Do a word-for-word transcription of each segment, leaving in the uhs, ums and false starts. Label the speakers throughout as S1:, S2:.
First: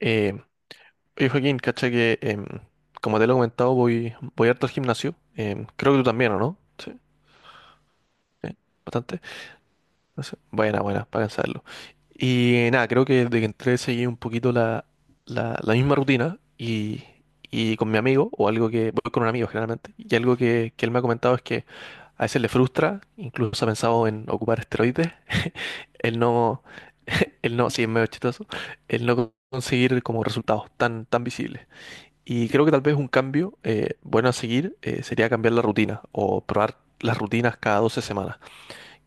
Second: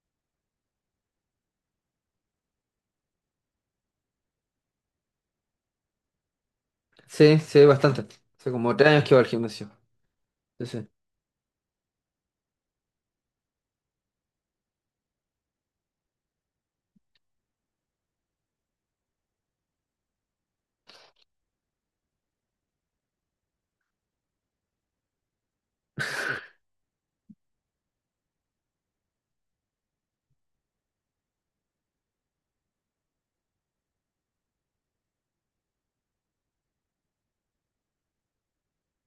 S1: Eh, Oye, Joaquín, cacha que em, como te lo he comentado, voy, voy harto al gimnasio. Em, creo que tú también, ¿o no? Sí,
S2: Sí, sí, bastante. Hace
S1: sí,
S2: como tres años que
S1: bastante.
S2: voy al gimnasio.
S1: No sé.
S2: Sí,
S1: Buena,
S2: sí.
S1: buena, para cansarlo. Y eh, nada, creo que desde que entré seguí un poquito la, la, la misma rutina y, y con mi amigo, o algo que, voy con un amigo generalmente, y algo que, que él me ha comentado es que a veces le frustra, incluso ha pensado en ocupar esteroides, el no, el no, sí, es medio chistoso, el no conseguir como resultados tan, tan visibles. Y creo que tal vez un cambio eh, bueno a seguir eh, sería cambiar la rutina o probar las rutinas cada doce semanas,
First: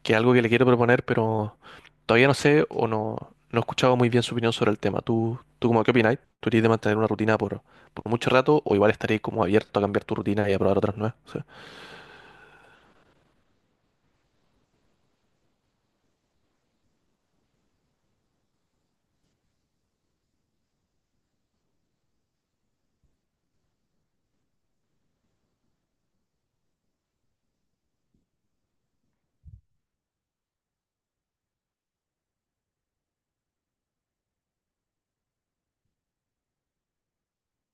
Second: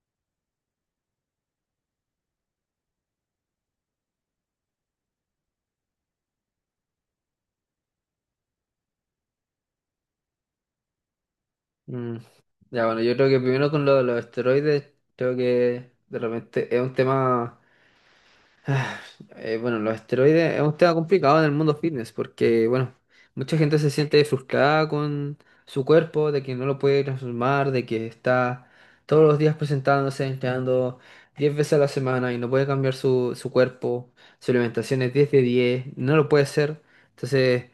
S1: que es algo que le quiero proponer, pero todavía no sé o no, no he escuchado muy bien su opinión sobre el tema. ¿Tú, tú cómo qué opináis? ¿Tú irías de mantener una rutina por, por mucho rato o igual estaréis como abierto a cambiar tu rutina y a probar otras nuevas? O sea,
S2: Mm. Ya, bueno, yo creo que primero con lo de los esteroides, creo que de repente es un tema. Eh, bueno, los esteroides es un tema complicado en el mundo fitness porque, bueno, mucha gente se siente frustrada con su cuerpo, de que no lo puede transformar, de que está todos los días presentándose, entrenando diez veces a la semana y no puede cambiar su, su cuerpo, su alimentación es diez de diez no lo puede hacer. Entonces,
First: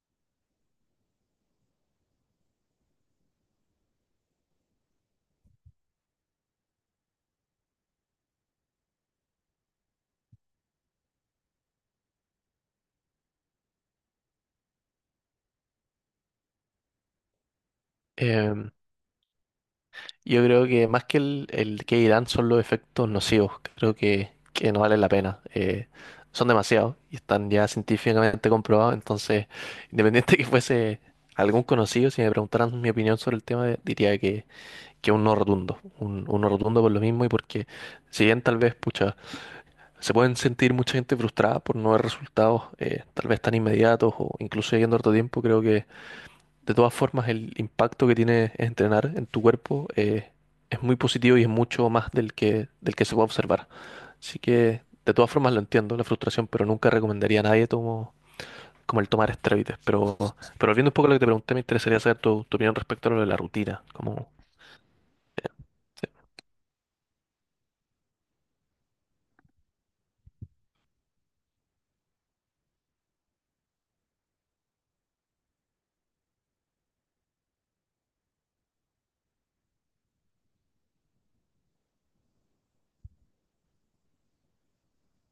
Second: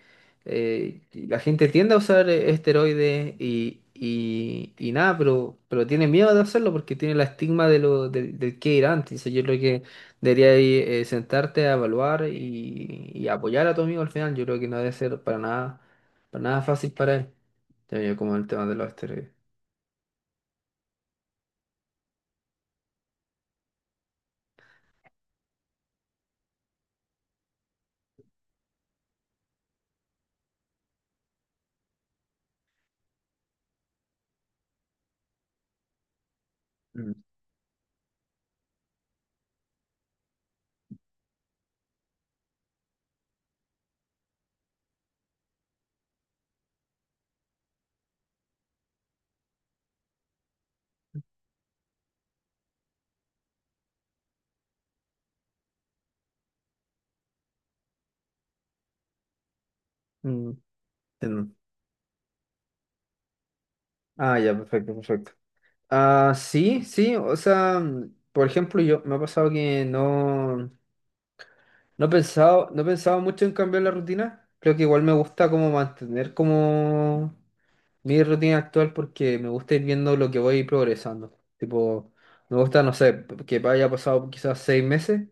S2: eh, la gente tiende a usar eh, esteroides y, y, y nada, pero, pero tiene miedo de hacerlo porque tiene la estigma de lo, del del que irán. Entonces, yo creo que debería ir, eh, sentarte a evaluar y, y apoyar a tu amigo al final. Yo creo que no debe ser para nada, para nada fácil para él. Ya veo como el tema
S1: em,
S2: de los esteroides.
S1: yo creo que más que el, el que irán son los efectos nocivos. Creo que, que no valen la pena. Eh, son demasiados y están ya científicamente comprobados. Entonces, independiente que fuese algún conocido, si me preguntaran mi opinión sobre el tema, diría que, que un no rotundo. Un, un no rotundo por lo
S2: Mm,
S1: mismo y porque, si bien tal vez, pucha, se pueden sentir mucha gente frustrada por no ver resultados eh, tal vez tan inmediatos o incluso yendo harto tiempo, creo que de todas formas, el impacto que tiene entrenar en tu cuerpo eh, es muy positivo y es mucho más del que, del que se puede observar. Así que, de todas formas, lo entiendo, la frustración, pero nunca recomendaría a nadie tomo- como el tomar esteroides. Pero,
S2: mm,
S1: pero volviendo un poco a lo que te
S2: entiendo.
S1: pregunté, me interesaría saber tu, tu opinión respecto a lo de la rutina. Como,
S2: Ah, ya, perfecto, perfecto. Ah, sí, sí, o sea, mm, por ejemplo, yo me ha pasado que no, no he pensado, no he pensado, mucho en cambiar la rutina. Creo que igual me gusta como mantener como mi rutina actual porque me gusta ir viendo lo que voy progresando. Tipo, me gusta, no sé, que haya pasado quizás seis meses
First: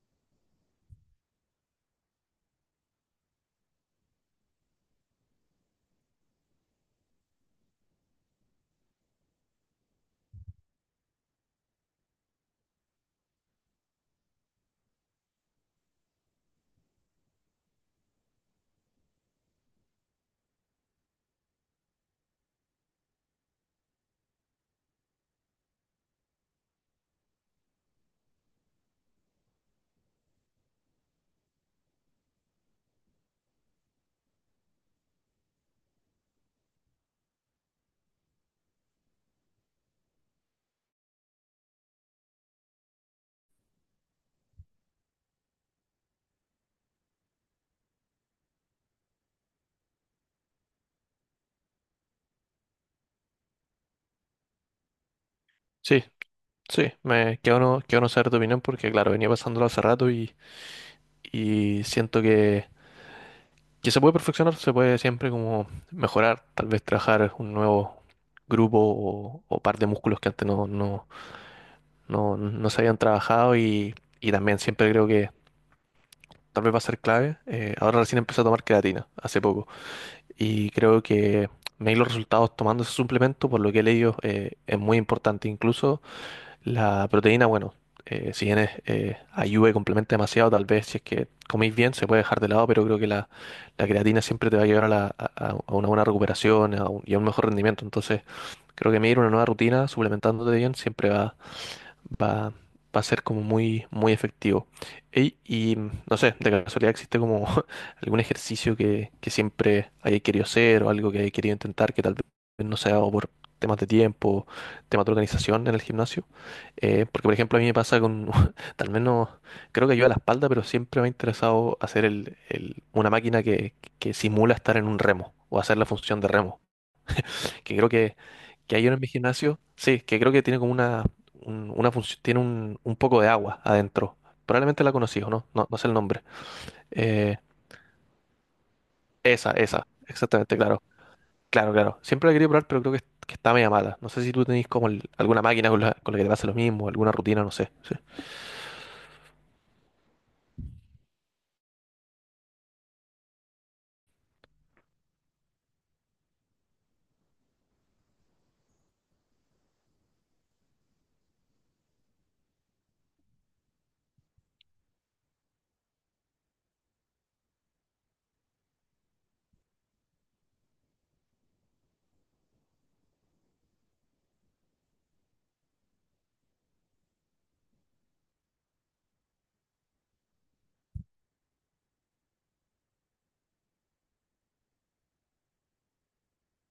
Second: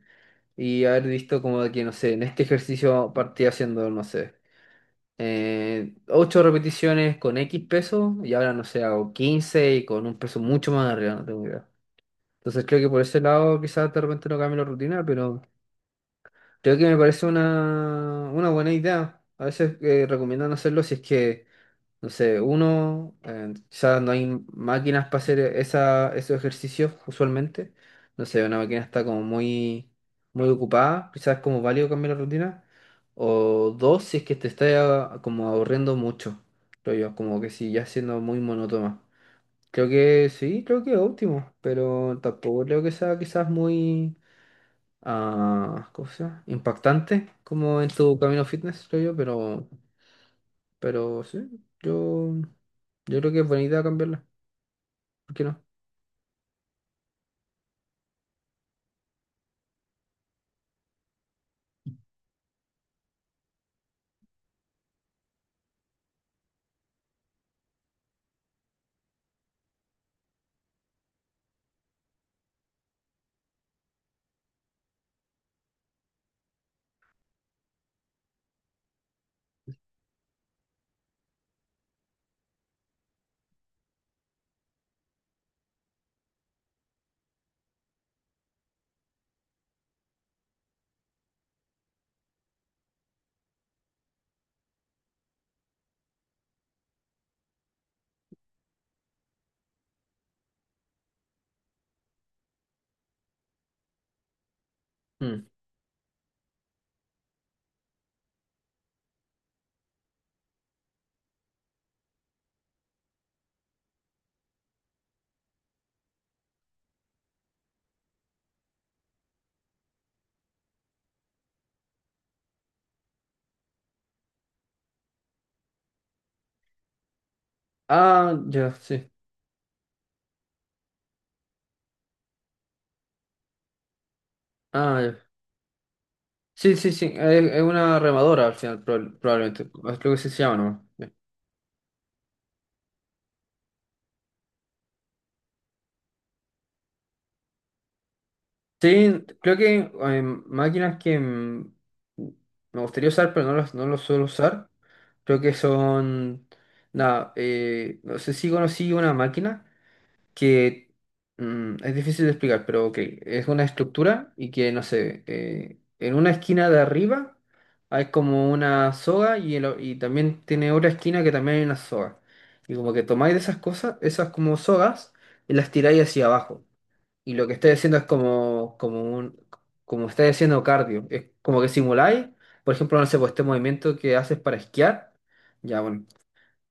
S2: y haber visto como de que, no sé, en este ejercicio partí haciendo, no sé, eh, ocho repeticiones con X peso y ahora, no sé, hago quince y con un peso mucho más arriba, no tengo idea. Entonces creo que por ese lado quizás de repente no cambie la rutina, pero creo que me parece una, una buena idea. A veces eh, recomiendan hacerlo si es que no sé, uno, eh, quizás no hay máquinas para hacer esa, esos ejercicios usualmente. No sé, una máquina está como muy, muy ocupada, quizás es como válido cambiar la rutina. O dos, si es que te está ah, como aburriendo mucho, creo yo, como que si ya siendo muy monótona. Creo que sí, creo que es óptimo, pero tampoco creo que sea quizás muy, ah, ¿cómo se llama? Impactante como en tu camino fitness, creo yo, pero pero sí, yo, yo creo que es buena idea cambiarla. ¿Por qué no?
S1: sí, sí, me quedo no, quedo no saber tu opinión porque, claro, venía pasándolo hace rato y, y siento que que se puede perfeccionar, se puede siempre como mejorar, tal vez trabajar un nuevo grupo o, o par de músculos que antes no, no, no, no se habían trabajado y, y también siempre creo que tal vez va a ser clave. Eh, ahora recién empecé a tomar creatina, hace poco, y creo que medir los resultados tomando ese suplemento, por lo que he leído, eh, es muy importante. Incluso la proteína, bueno, eh, si bien es, eh, ayuda y complementa demasiado, tal vez si es que coméis bien se puede dejar de lado, pero creo que la, la creatina siempre te va a llevar a, la- a- a- una buena recuperación a un- y a un mejor rendimiento. Entonces, creo que medir una nueva rutina suplementándote bien siempre va, va, va a ser como muy, muy efectivo. Ey,
S2: Mm.
S1: y mm, no sé, de casualidad existe como algún ejercicio que, que siempre haya querido hacer o algo que haya querido intentar que tal vez no sea ha por temas de tiempo, temas de organización en el gimnasio. Eh, porque, por ejemplo, a mí me pasa con, tal vez no, creo que yo a la espalda, pero siempre me ha interesado hacer el, el- una máquina que, que simula estar en un remo o hacer la función de remo que creo que,
S2: Ah, ya,
S1: que hay uno en mi
S2: sí.
S1: gimnasio, sí, que creo que tiene como una, un- una función, tiene un, un poco de agua adentro. Probablemente la
S2: Ah, ya.
S1: conocí, ¿o no? No, no sé el nombre.
S2: Sí, sí, sí.
S1: Eh,
S2: Es, es una remadora al final, proba-
S1: esa,
S2: probablemente. Es
S1: esa,
S2: lo que se llama,
S1: exactamente, claro.
S2: ¿no?
S1: Claro, claro. Siempre la quería probar, pero creo que, que está media mala. No sé si tú tenés como el- alguna máquina con la, con la que te pase lo mismo, alguna rutina, no sé. Sí,
S2: Sí, creo que eh, máquinas que mm, me gustaría usar, pero no las, no las suelo usar. Creo que son. Nada, eh, no sé si conocí una máquina que mm, es difícil de explicar, pero ok, es una estructura y que, no sé, eh, en una esquina de arriba hay como una soga y, el la- y también tiene otra esquina que también hay una soga. Y como que tomáis de esas cosas, esas como sogas, y las tiráis hacia abajo. Y lo que estáis haciendo es como, como un, como estáis haciendo cardio. Es como que simuláis, por ejemplo, no sé, pues este movimiento que haces para esquiar. Ya, bueno,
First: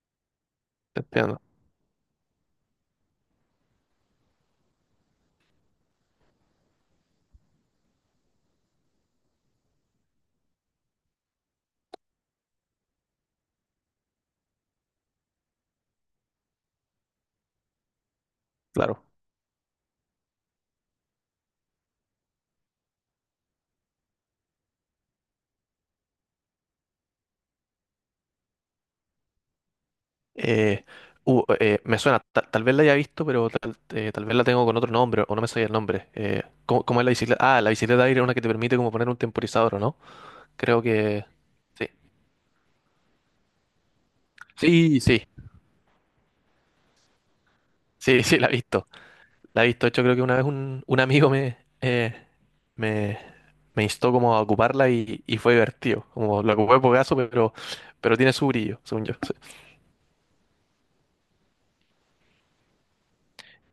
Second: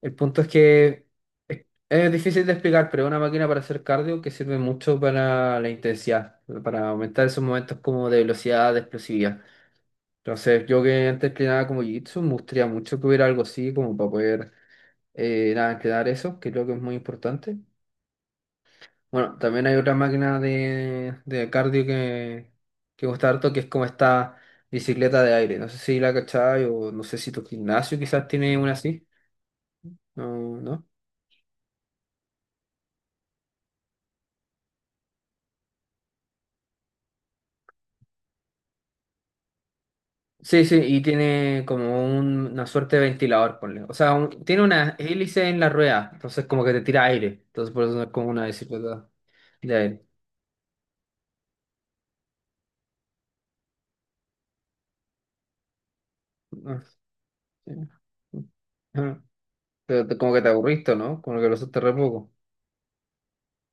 S2: el punto es
S1: te
S2: que
S1: entiendo,
S2: es, es difícil de explicar, pero es una máquina para hacer cardio que sirve mucho para la intensidad, para aumentar esos momentos como de velocidad, de explosividad. Entonces, yo que antes entrenaba como Jiu-Jitsu, me gustaría mucho que hubiera algo así como para poder eh, nada, entrenar eso, que creo que es muy importante.
S1: claro.
S2: Bueno, también hay otra máquina de, de cardio que, que me gusta harto, que es como esta bicicleta de aire. No sé si la cachai o no sé si tu gimnasio quizás tiene una así. No, ¿no?
S1: Eh, uh, eh, me suena, ta- tal vez la haya visto, pero tal, eh, tal vez la tengo con otro nombre o no me sabía el nombre. Eh, ¿cómo, cómo es la bicicleta? Ah, la bicicleta de aire es una que te permite como poner un temporizador, ¿o no?
S2: Sí, sí,
S1: Creo
S2: y
S1: que
S2: tiene
S1: sí.
S2: como un- una suerte de ventilador, ponle. O sea, un- tiene una
S1: Sí, sí,
S2: hélice en la rueda, entonces como que te tira aire. Entonces por eso no es
S1: sí,
S2: como
S1: sí,
S2: una
S1: la he visto.
S2: bicicleta
S1: La he
S2: de
S1: visto. De hecho,
S2: aire.
S1: creo que una vez un, un amigo me, eh, me, me instó como a ocuparla y, y fue divertido. Como lo ocupé
S2: Ah,
S1: por gaso, pero,
S2: sí.
S1: pero tiene su brillo, según yo.
S2: Ajá.
S1: Sí.
S2: Pero te- como que te aburriste, ¿no? Como que lo usaste re poco.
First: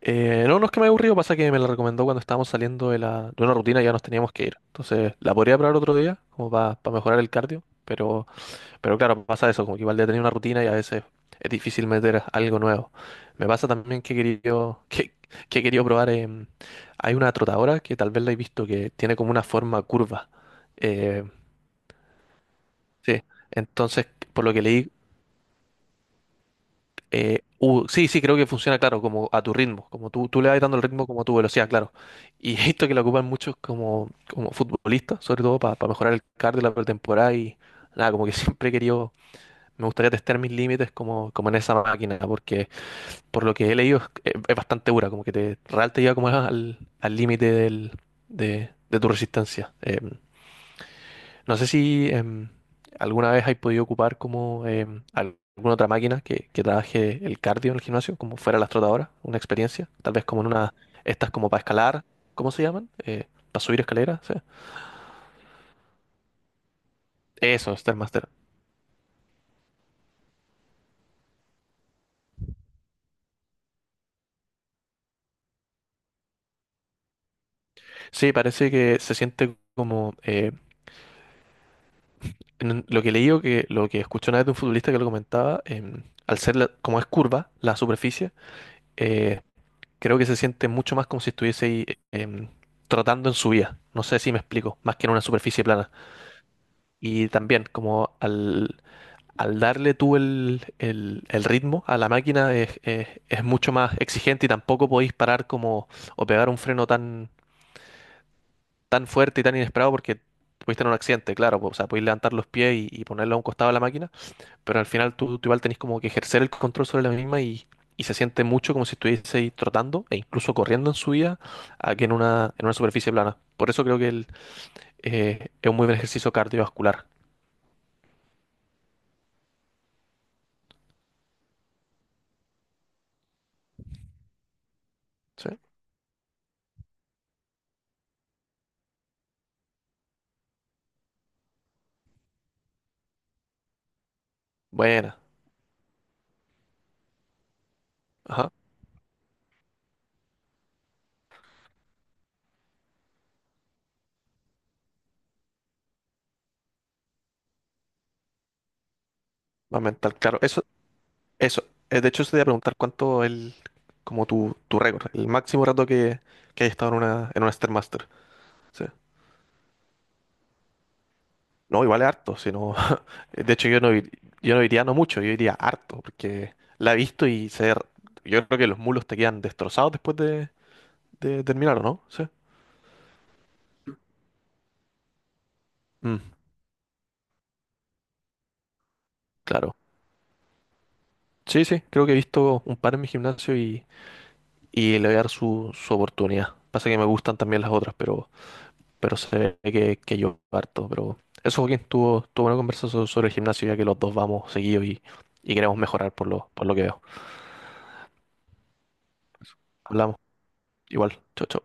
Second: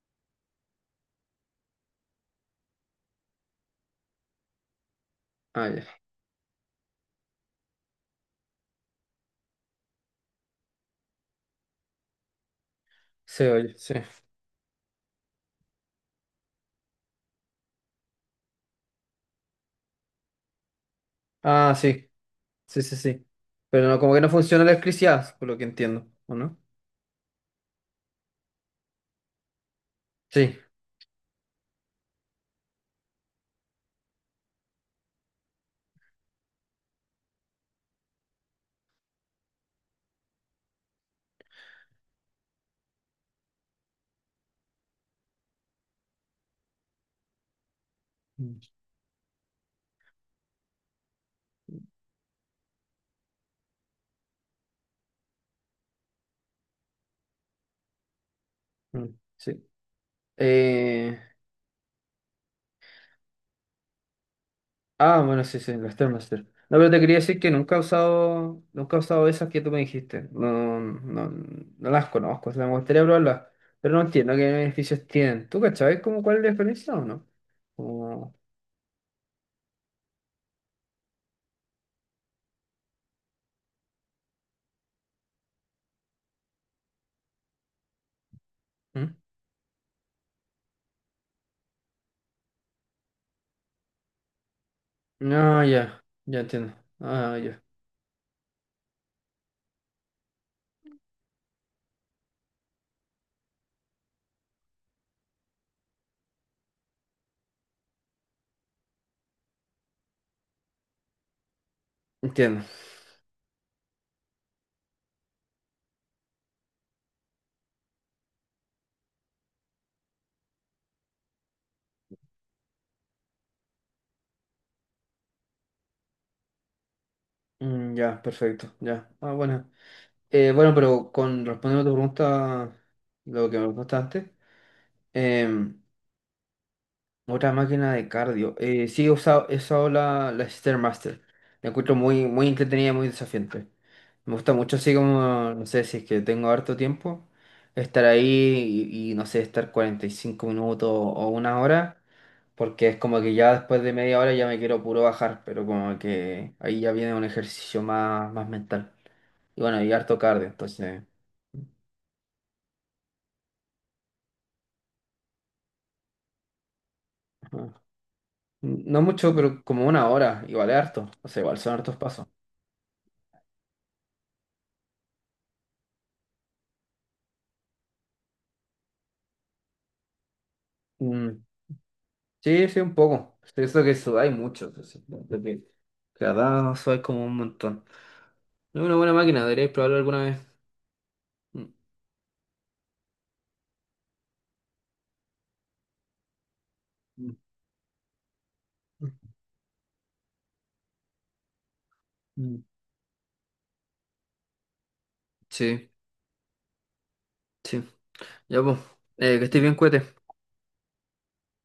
S1: Eh, no, no es que me haya aburrido, pasa que me la recomendó cuando estábamos saliendo de, la, de una rutina y ya nos teníamos que ir. Entonces, la podría
S2: Ah,
S1: probar
S2: ya.
S1: otro día, como para mejorar el cardio, pero Pero claro, pasa eso, como que igual de tener una rutina y a veces es difícil meter algo nuevo.
S2: Sí,
S1: Me pasa
S2: oye, sí.
S1: también que he querido, que, que he querido probar, em, hay una trotadora que tal vez la he visto que tiene como una forma curva. Eh,
S2: Ah, sí. Sí, sí,
S1: sí,
S2: sí. Pero no,
S1: entonces,
S2: como que no
S1: por lo que
S2: funciona la
S1: leí,
S2: electricidad, por lo que entiendo, ¿o no?
S1: eh, u- sí, sí, creo que funciona, claro, como a tu ritmo, como tú, tú le
S2: Sí.
S1: vas dando el ritmo como a tu velocidad, claro. Y he visto que la ocupan muchos como, como futbolistas, sobre todo para mejorar el cardio de la pretemporada y nada, como que siempre he querido me gustaría testear mis límites como, como en esa máquina, porque por lo que he leído es, es bastante dura, como que te real te lleva como al al límite del-
S2: Mm,
S1: de, de tu resistencia. Em, no sé si em, alguna vez has podido ocupar como em, al- alguna otra máquina que, que trabaje el cardio en el gimnasio, como fuera la
S2: mm,
S1: trotadora una
S2: sí.
S1: experiencia, tal vez como en una,
S2: Eh,
S1: estas como para escalar, ¿cómo se llaman? Eh, para subir escaleras, ¿sí?
S2: Ah, bueno, sí, sí, la Stairmaster. No, pero te quería decir que
S1: Eso,
S2: nunca he
S1: Stairmaster.
S2: usado, nunca he usado esas que tú me dijiste. No, no, no las conozco, o sea, me gustaría probarlas, pero no entiendo qué beneficios tienen. ¿Tú cachabas como cuál es la diferencia o no?
S1: Sí,
S2: Como...
S1: parece que se siente como eh, en- lo que leí o que lo que escuché una vez de un futbolista que lo comentaba, em, al ser la- como es curva la superficie,
S2: ¿Mm?
S1: eh, creo que se siente mucho más como si estuviese ahí em, trotando en subida. No sé si me explico, más que en una
S2: No,
S1: superficie plana.
S2: ya, ya entiendo.
S1: Y
S2: Ah, ya,
S1: también como al, al darle tú el, el- el ritmo a la máquina es, es- es mucho más exigente y tampoco podéis parar como o pegar un freno tan, tan fuerte y tan inesperado porque pudiste tener un accidente, claro. O sea, podéis levantar los
S2: entiendo.
S1: pies y, y ponerlo a un costado de la máquina pero al final tú, tú igual tenés como que ejercer el control sobre la misma y, y se siente mucho como si estuvieseis trotando e incluso corriendo en su vida a que en una, en una superficie plana. Por eso creo que el, eh, es un muy buen ejercicio cardiovascular.
S2: Mm, ya, perfecto, ya. Ah, bueno. Eh, bueno, pero con respondiendo a tu pregunta, lo que me preguntaste
S1: ¿Sí?
S2: antes, otra máquina de cardio. Eh, sí, he usado, he usado la, la Stairmaster. La encuentro muy, muy entretenida y muy desafiante. Me gusta mucho así
S1: Buena.
S2: como, no sé, si es que tengo harto tiempo, estar ahí
S1: Ajá.
S2: y, y, no sé, estar cuarenta y cinco minutos o una hora, porque es como que ya después de media hora ya me quiero puro bajar, pero como que ahí ya viene un ejercicio más, más mental. Y
S1: Más
S2: bueno, y
S1: mental,
S2: harto
S1: claro.
S2: cardio,
S1: Eso,
S2: entonces...
S1: eso. Eh, de hecho, se te iba a preguntar cuánto el, como tu, tu récord, el máximo rato que, que hayas estado en una, en una
S2: Ajá.
S1: Stairmaster. Sí.
S2: No mucho, pero como una hora, igual es harto. O sea, igual son
S1: No,
S2: hartos
S1: igual es
S2: pasos.
S1: harto, sino, de hecho yo no, ir- yo no diría no mucho, yo diría harto, porque la he visto y se, yo creo que los mulos te quedan destrozados después de,
S2: Mm.
S1: de terminar, ¿o no? Sí.
S2: Sí, sí, un poco. Eso que eso hay muchos entonces, de que
S1: Mm,
S2: cada eso hay como un montón. Es una buena máquina, deberíais
S1: claro.
S2: probarlo alguna vez.
S1: Sí,
S2: Mm,
S1: sí, creo que he visto un par en mi gimnasio y, y le voy a dar su, su oportunidad. Pasa que me
S2: mm,
S1: gustan también las otras, pero, pero se ve que, que yo harto. Pero eso, Joaquín, estuvo, estuvo una
S2: mm.
S1: conversación sobre el gimnasio, ya que los dos vamos seguidos y, y queremos
S2: Sí,
S1: mejorar por lo, por lo que veo.
S2: sí. Ya, pues. Eh, que estés bien, cuete.
S1: Hablamos, igual, chau, chau.